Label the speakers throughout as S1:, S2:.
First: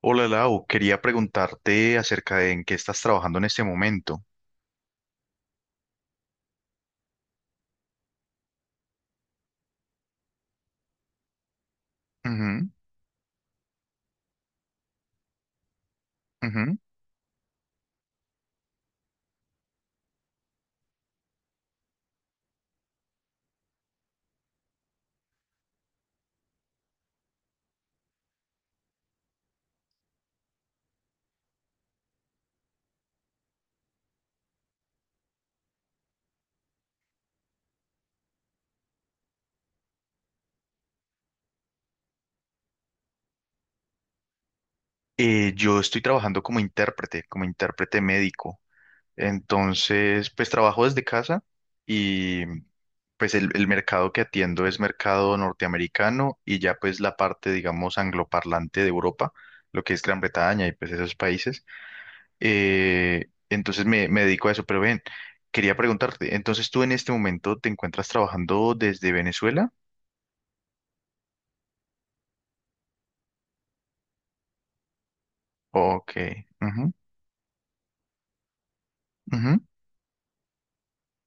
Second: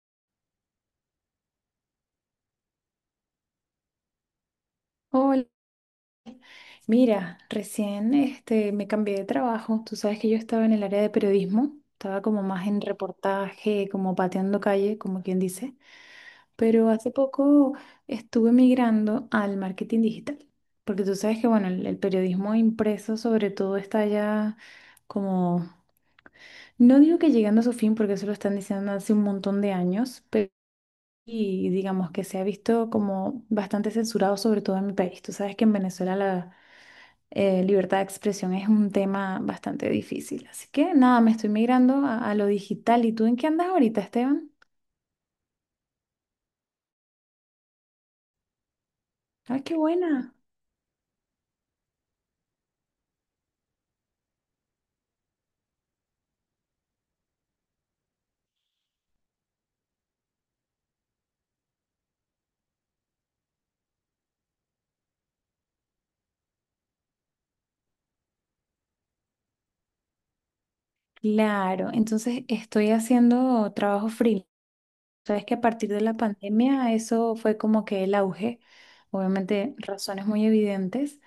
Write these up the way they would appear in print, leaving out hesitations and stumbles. S1: Hola Lau, quería preguntarte acerca de en qué estás trabajando en este momento.
S2: Hola, mira, recién este, me cambié de trabajo. Tú sabes que yo estaba en el área de periodismo, estaba como más
S1: Ujú,
S2: en reportaje, como pateando calle, como quien dice,
S1: ujú.
S2: pero hace poco estuve migrando al marketing digital, porque tú sabes que, bueno, el periodismo impreso sobre todo está ya como, no digo que llegando a su fin, porque eso lo están diciendo hace un montón de años, pero... Y digamos que se ha visto como bastante censurado, sobre todo en mi país. Tú sabes que en Venezuela la, libertad de expresión es un tema bastante difícil. Así que nada, me estoy migrando a lo digital. ¿Y tú en qué andas ahorita, Esteban?
S1: Yo estoy trabajando como intérprete médico.
S2: Ay, qué
S1: Entonces,
S2: buena.
S1: pues trabajo desde casa y pues el mercado que atiendo es mercado norteamericano y ya pues la parte, digamos, angloparlante de Europa, lo que es Gran Bretaña y pues esos países. Entonces me dedico a eso, pero ven, quería preguntarte, entonces tú en este momento te encuentras trabajando desde Venezuela.
S2: Claro, entonces estoy haciendo trabajo freelance. Sabes que a partir de
S1: Ok.
S2: la
S1: Ujú,
S2: pandemia eso fue como que el auge,
S1: ujú,
S2: obviamente razones muy evidentes.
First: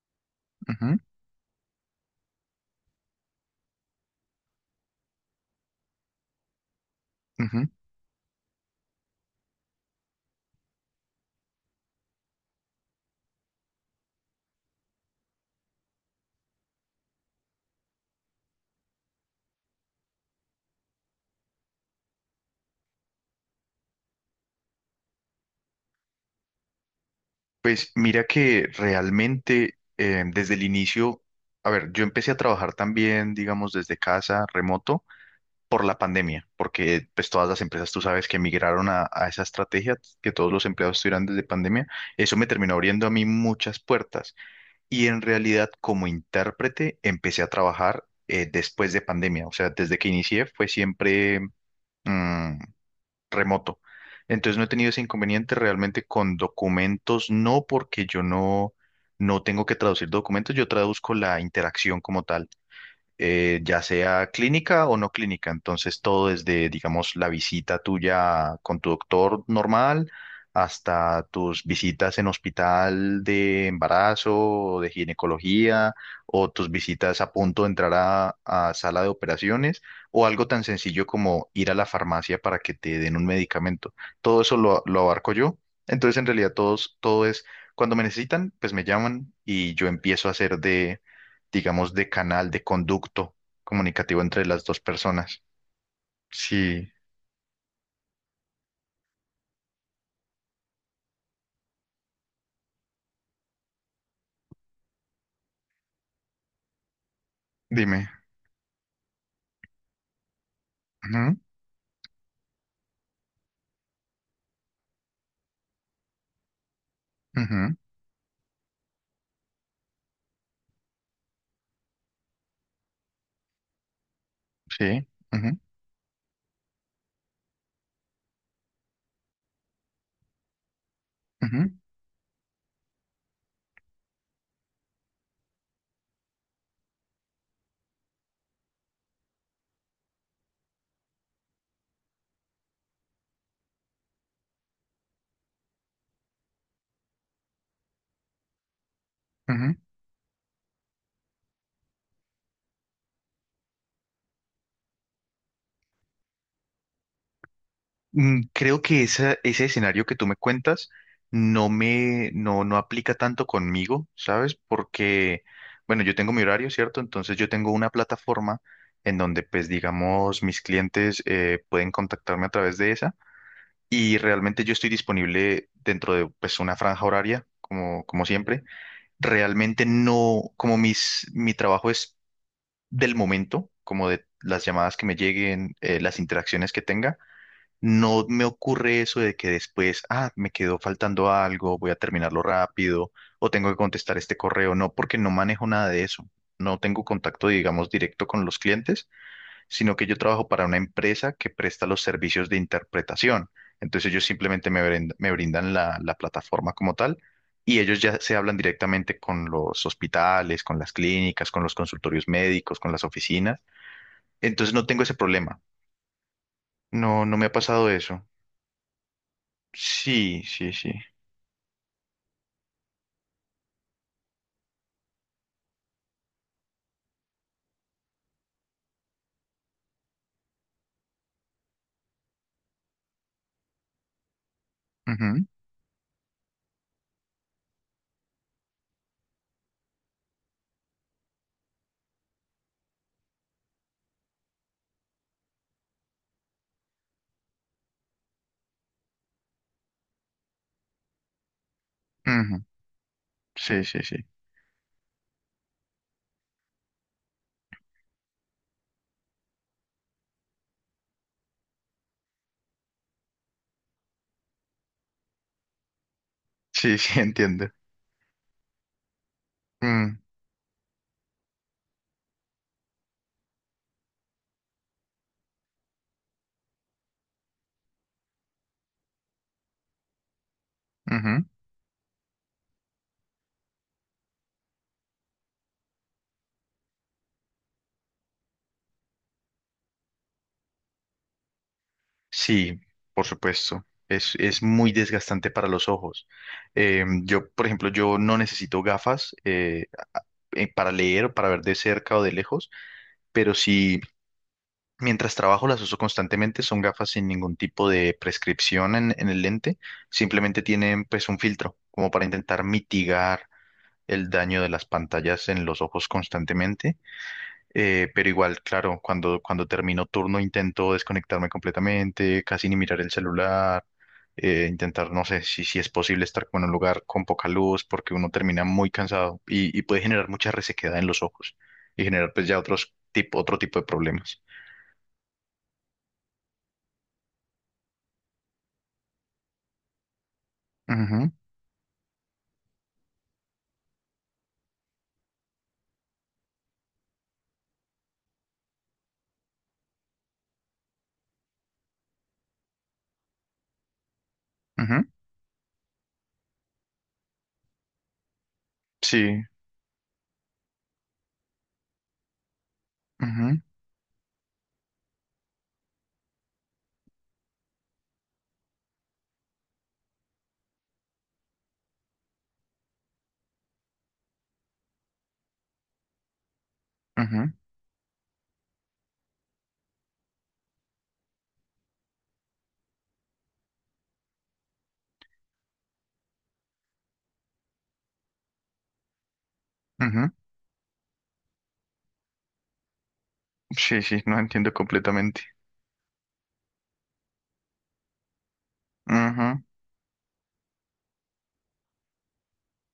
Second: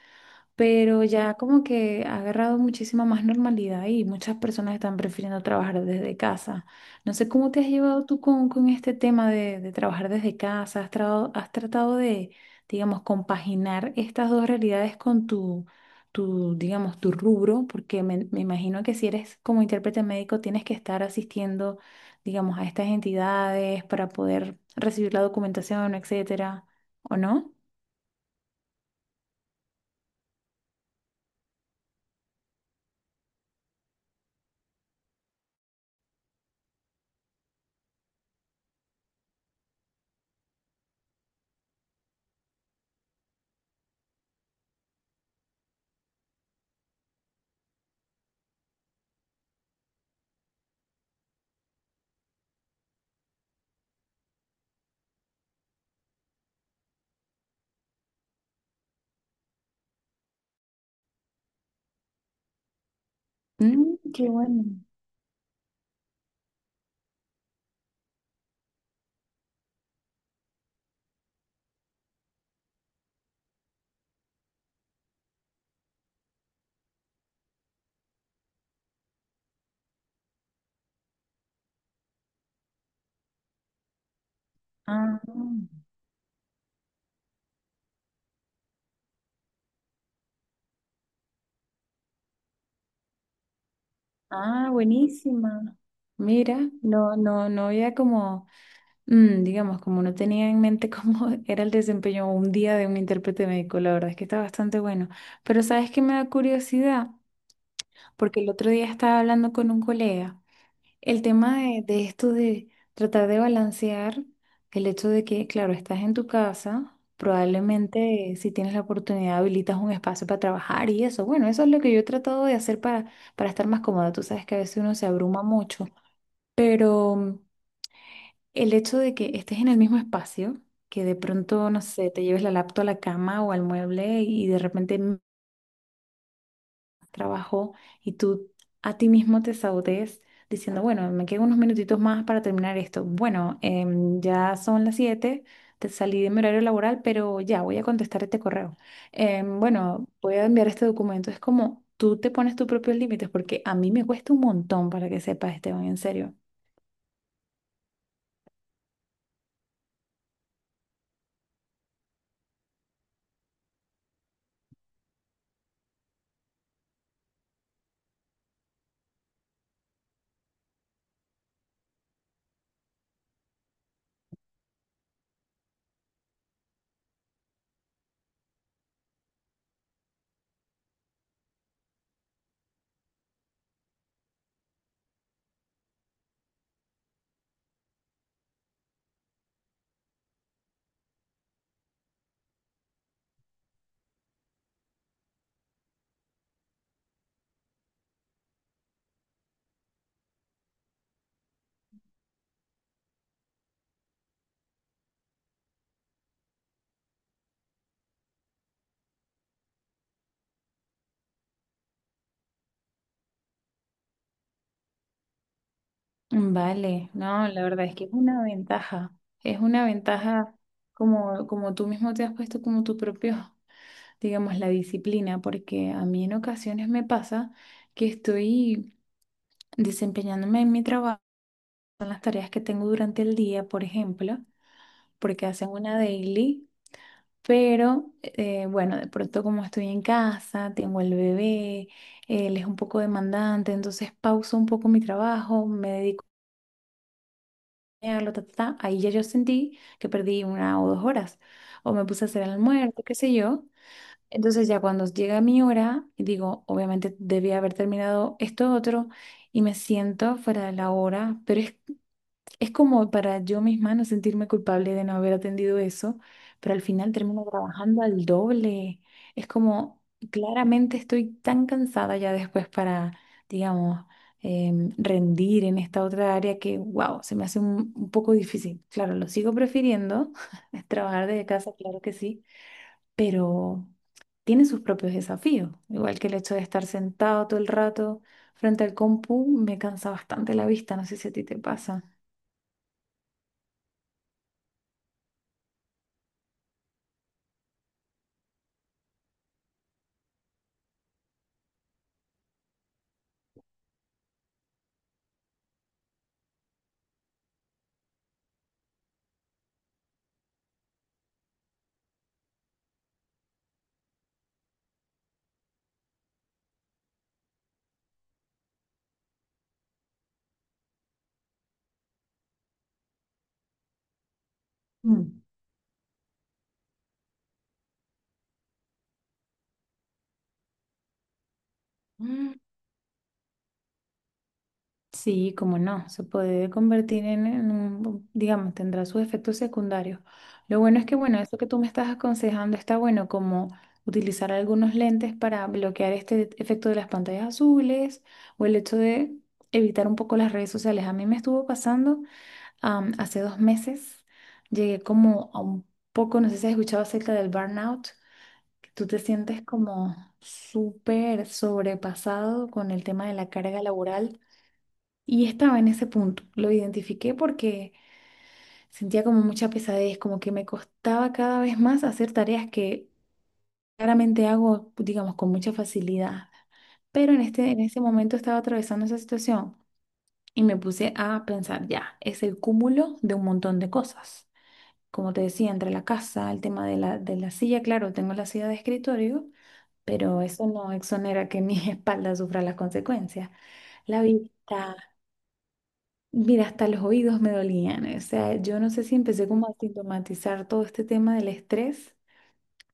S1: ujú,
S2: Pero ya como que ha agarrado muchísima más normalidad y muchas personas están prefiriendo trabajar desde casa. No sé cómo te has
S1: ujú.
S2: llevado tú con este tema de trabajar desde casa. ¿Has, has tratado de, digamos, compaginar estas dos realidades con tu, tu, digamos, tu rubro? Porque me imagino que si eres como intérprete médico tienes que estar asistiendo, digamos, a estas entidades para poder recibir la documentación, etcétera, ¿o no?
S1: Pues mira que realmente desde el inicio, a ver, yo empecé a trabajar también, digamos, desde casa, remoto, por la pandemia, porque pues todas las empresas, tú sabes, que migraron a esa estrategia, que todos los empleados estuvieran desde pandemia, eso me terminó abriendo a mí muchas puertas. Y en realidad, como intérprete, empecé a trabajar después de pandemia, o sea, desde que inicié fue siempre... mm, remoto. Entonces no he tenido ese inconveniente realmente con documentos, no porque yo no, no tengo que traducir documentos, yo traduzco la interacción como tal ya
S2: Mm, qué
S1: sea
S2: bueno.
S1: clínica o no clínica. Entonces, todo desde, digamos, la visita tuya con tu doctor normal hasta tus visitas en hospital de embarazo o de ginecología o tus visitas a punto de entrar a sala de operaciones o algo tan sencillo como ir a la farmacia para que te den un medicamento. Todo eso lo
S2: Ah.
S1: abarco yo. Entonces, en realidad, todo es, cuando me necesitan, pues me llaman y yo empiezo a hacer de digamos, de canal, de conducto comunicativo entre las
S2: Ah,
S1: dos personas.
S2: buenísima. Mira,
S1: Sí,
S2: no, no, no había como, digamos, como no tenía en mente cómo era el desempeño un día de un intérprete médico, la verdad es que está bastante bueno. Pero ¿sabes qué me da curiosidad?
S1: dime.
S2: Porque el otro día estaba hablando con un colega. El
S1: Ujú,
S2: tema de esto de tratar de balancear el hecho de que, claro, estás en tu casa,
S1: ujú,
S2: probablemente si tienes la oportunidad habilitas un espacio para trabajar y eso. Bueno, eso es lo que yo he tratado de hacer para estar más cómoda. Tú sabes que a veces uno
S1: sí,
S2: se abruma
S1: ujú,
S2: mucho, pero el hecho de que estés en el mismo espacio, que de pronto,
S1: ujú,
S2: no sé, te lleves la laptop a la cama o al mueble y de repente trabajo y tú a ti mismo te sabotees diciendo, bueno, me quedan unos minutitos más para terminar esto. Bueno, ya son las siete, te salí de mi horario laboral, pero ya voy a contestar este correo.
S1: ujú.
S2: Bueno, voy a enviar este documento. Es como tú te pones tus propios límites, porque a mí me cuesta un montón para que sepas, Esteban, en serio.
S1: Creo que ese escenario que tú me cuentas no me, no, no aplica tanto conmigo, ¿sabes? Porque, bueno, yo tengo mi horario, ¿cierto? Entonces yo tengo una plataforma en donde, pues, digamos, mis clientes pueden contactarme a través de esa y realmente yo estoy disponible dentro de, pues, una franja horaria, como, como siempre realmente no, como mi trabajo es del momento, como de las llamadas que me lleguen, las interacciones que tenga, no me ocurre eso de que después, ah, me quedó faltando algo, voy a terminarlo rápido o tengo que contestar este correo. No, porque no manejo nada de eso. No tengo contacto, digamos, directo con los clientes sino que yo trabajo para una empresa que presta los servicios de interpretación. Entonces ellos simplemente me brindan la plataforma como tal y ellos ya se hablan directamente con los hospitales, con las clínicas, con los consultorios médicos, con las oficinas. Entonces no tengo ese problema.
S2: Vale,
S1: No, no me
S2: no,
S1: ha
S2: la verdad
S1: pasado
S2: es que
S1: eso.
S2: es una
S1: Sí,
S2: ventaja
S1: sí, sí.
S2: como, como tú mismo te has puesto como tu propio, digamos, la disciplina, porque a mí en ocasiones me pasa que estoy desempeñándome en mi trabajo, en las tareas que tengo durante el día, por ejemplo,
S1: Ujú,
S2: porque hacen una daily, pero bueno, de pronto como estoy en casa, tengo el bebé, él es un poco demandante, entonces pauso un poco mi trabajo, me dedico a bañarlo, ta, ta, ta, ahí ya yo sentí que perdí una o dos horas, o me puse a hacer el
S1: ujú.
S2: almuerzo, qué sé yo.
S1: Sí, sí, sí.
S2: Entonces ya cuando llega mi hora, digo, obviamente debía haber terminado esto otro y me siento fuera de la hora, pero es como para yo misma no sentirme culpable de no haber atendido eso, pero al
S1: Sí,
S2: final
S1: sí,
S2: termino
S1: entiendo.
S2: trabajando al doble. Es como,
S1: Mm,
S2: claramente estoy tan cansada ya después para, digamos, rendir en esta otra área que, wow, se me hace un poco difícil. Claro, lo sigo prefiriendo, trabajar
S1: ujú.
S2: desde casa, claro que sí, pero tiene sus propios desafíos. Igual que el hecho de estar sentado todo el rato frente al compu me cansa bastante la vista, no sé si a ti te pasa.
S1: Sí, por supuesto. Es muy desgastante para los ojos. Yo, por ejemplo, yo no necesito gafas para leer o para ver de cerca o de lejos, pero sí, mientras trabajo las uso constantemente, son gafas sin ningún tipo de prescripción en el lente, simplemente tienen pues un filtro como para intentar mitigar el daño de las pantallas en los ojos constantemente pero igual, claro, cuando termino turno intento desconectarme completamente, casi ni mirar el celular, intentar, no sé,
S2: Mm.
S1: si es posible estar como en un lugar con poca luz, porque uno termina muy cansado y puede generar mucha resequedad en los ojos y generar pues
S2: Mm.
S1: ya otro tipo de problemas.
S2: Sí, como no, se puede convertir en un, digamos, tendrá sus efectos secundarios. Lo bueno es que, bueno, eso que tú me estás aconsejando está bueno, como utilizar algunos lentes para bloquear este efecto de las pantallas azules o el hecho de evitar un poco las redes sociales. A mí me estuvo pasando. Hace 2 meses
S1: Ujú, ujú,
S2: llegué como a un poco, no sé si has escuchado acerca del burnout, que tú te
S1: sí,
S2: sientes como súper sobrepasado con el tema de la
S1: ujú,
S2: carga laboral. Y estaba en ese punto. Lo identifiqué porque sentía como mucha pesadez, como que me costaba cada vez más hacer tareas que claramente hago, digamos, con mucha facilidad. Pero en
S1: ujú,
S2: este, en ese momento estaba atravesando esa situación y me puse a pensar, ya, es el cúmulo de un montón de cosas, como te decía, entre la casa, el tema de la silla, claro, tengo la silla de escritorio,
S1: ujú,
S2: pero eso no exonera que mi espalda sufra las consecuencias.
S1: sí, sí,
S2: La
S1: no entiendo
S2: vista,
S1: completamente.
S2: mira, hasta los oídos me dolían. O sea, yo no sé si empecé
S1: Ujú,
S2: como a sintomatizar todo este tema del estrés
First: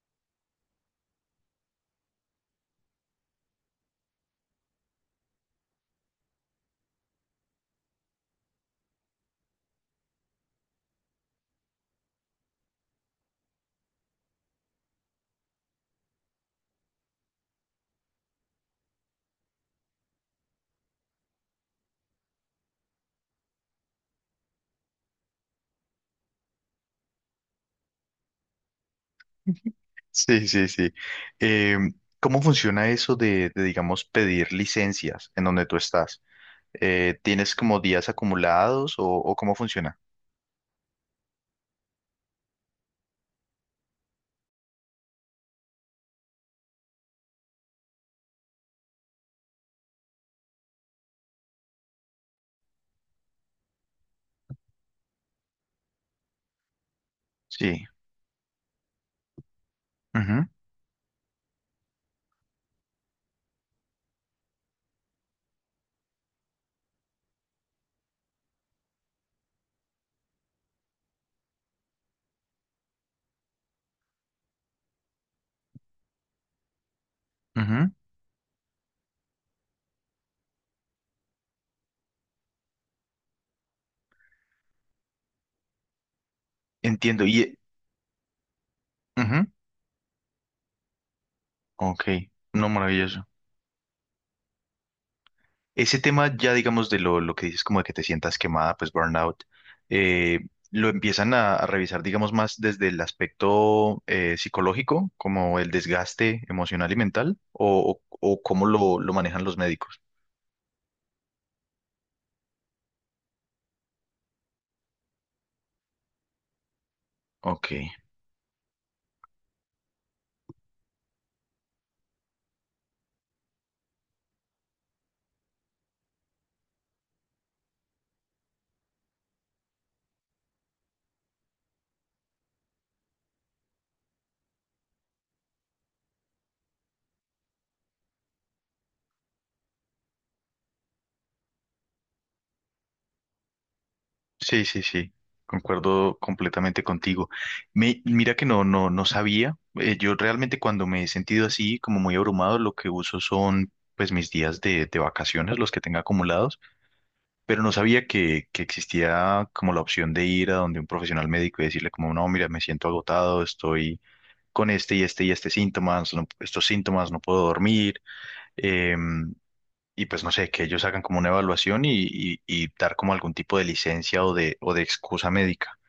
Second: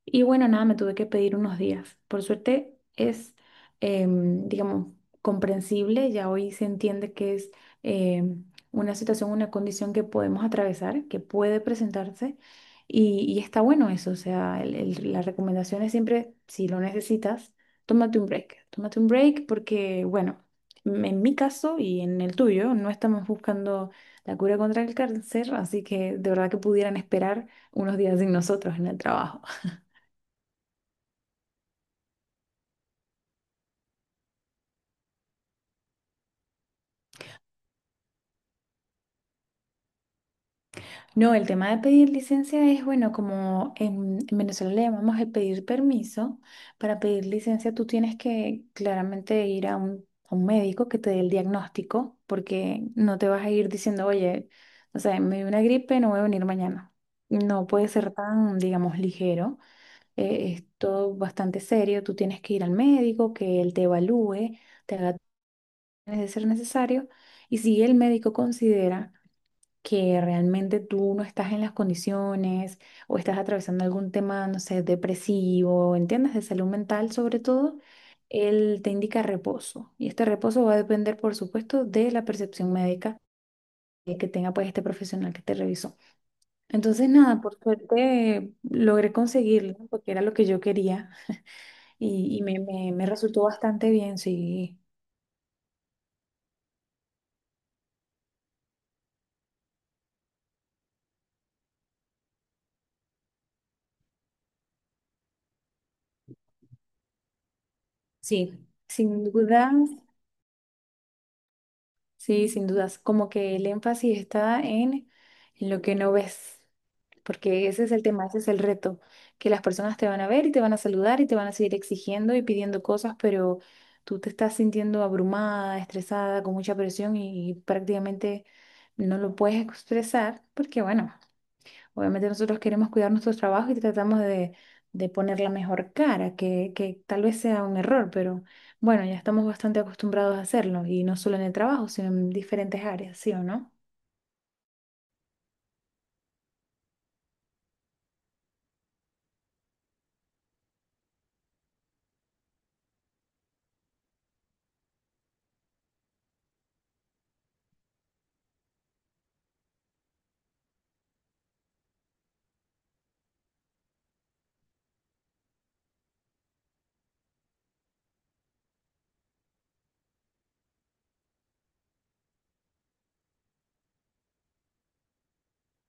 S2: y bueno, nada, me tuve que pedir unos días. Por suerte es, digamos, comprensible, ya hoy se entiende que es em, una situación, una condición que podemos atravesar, que puede presentarse, y está bueno eso. O sea, la recomendación es siempre, si lo necesitas, tómate un break. Tómate un break porque, bueno, en mi caso y en el tuyo, no estamos buscando la cura contra el cáncer, así que de verdad que pudieran esperar unos días sin nosotros en el trabajo.
S1: sí, sí, sí. Em, ¿Cómo funciona eso digamos, pedir licencias en donde tú estás? ¿Tienes como días acumulados o cómo funciona?
S2: No, el tema de pedir licencia es, bueno, como en Venezuela le llamamos el pedir permiso. Para pedir licencia tú tienes que claramente ir a un médico que te dé el diagnóstico, porque no te vas a ir diciendo, oye, o sea, me dio una gripe, no voy a venir mañana. No
S1: Sí.
S2: puede ser tan, digamos, ligero.
S1: Ujú,
S2: Es todo bastante serio. Tú tienes que ir al médico, que él te evalúe, te haga de ser necesario. Y si el médico considera que realmente tú no estás en las condiciones o estás atravesando algún tema, no sé, depresivo, ¿entiendes? De salud mental sobre todo,
S1: ujú.
S2: él te indica reposo. Y este reposo va a depender, por supuesto, de la percepción médica que tenga pues este profesional que te revisó. Entonces,
S1: Entiendo.
S2: nada,
S1: Y,
S2: por suerte logré
S1: ujú,
S2: conseguirlo, porque era lo que yo quería
S1: ok,
S2: y me,
S1: no,
S2: me
S1: maravilloso.
S2: resultó bastante bien, sí.
S1: Ese tema ya, digamos, de lo que dices, como de que te sientas quemada, pues burnout, eh, lo empiezan a revisar, digamos, más desde el aspecto psicológico, como el desgaste emocional y mental, o
S2: Sí.
S1: cómo lo
S2: Sin
S1: manejan los
S2: duda.
S1: médicos.
S2: Sí, sin dudas. Como que el énfasis está en lo que no ves,
S1: Ok.
S2: porque ese es el tema, ese es el reto, que las personas te van a ver y te van a saludar y te van a seguir exigiendo y pidiendo cosas, pero tú te estás sintiendo abrumada, estresada, con mucha presión y prácticamente no lo puedes expresar, porque bueno, obviamente nosotros queremos cuidar nuestro trabajo y tratamos de poner la mejor cara, que tal vez sea un error, pero bueno, ya estamos bastante acostumbrados a hacerlo, y no solo en el trabajo, sino en diferentes áreas, ¿sí o no?
S1: Sí, sí, sí, concuerdo completamente contigo. Me, mira que no, no, no sabía. Eh, yo realmente cuando me he sentido así, como muy abrumado, lo que uso son pues mis días de vacaciones, los que tenga acumulados, pero no sabía que existía como la opción de ir a donde un profesional médico y decirle como, no, mira, me siento agotado, estoy con este y este y este síntomas, estos síntomas, no puedo dormir. em, y pues no sé, que ellos hagan como una evaluación y dar como algún tipo de licencia o de excusa médica.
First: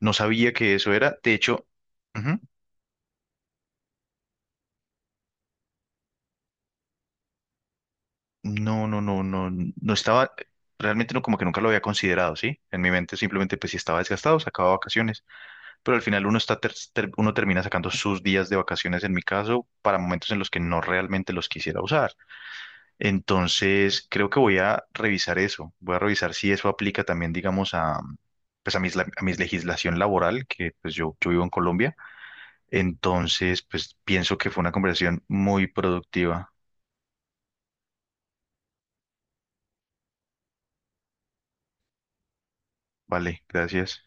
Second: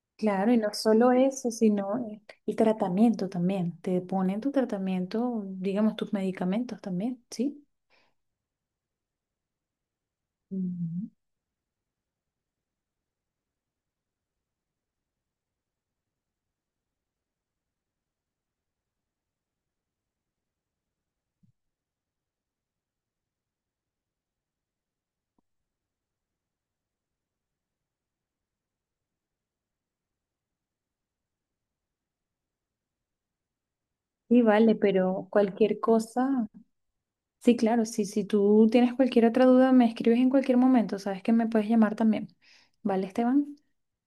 S1: No sabía
S2: Claro, y no
S1: que eso
S2: solo
S1: era. De
S2: eso,
S1: hecho,
S2: sino
S1: ujú,
S2: el tratamiento también. Te ponen tu tratamiento, digamos, tus medicamentos también, ¿sí?
S1: no, no, no, no, no estaba,
S2: Ujú.
S1: realmente no, como que nunca lo había considerado, ¿sí? En mi mente simplemente, pues si estaba desgastado, sacaba vacaciones. Pero al final uno está, uno termina sacando sus días de vacaciones, en mi caso, para momentos en los que no realmente los quisiera usar. Entonces, creo que voy a revisar eso. Voy a revisar si eso aplica también, digamos, a, pues a a mis legislación laboral, que pues yo vivo en Colombia. Entonces, pues pienso
S2: Sí,
S1: que fue una
S2: vale,
S1: conversación
S2: pero
S1: muy
S2: cualquier cosa.
S1: productiva.
S2: Sí, claro, sí, si tú tienes cualquier otra duda, me escribes en cualquier momento, sabes que me puedes llamar también. ¿Vale,
S1: Vale,
S2: Esteban?
S1: gracias.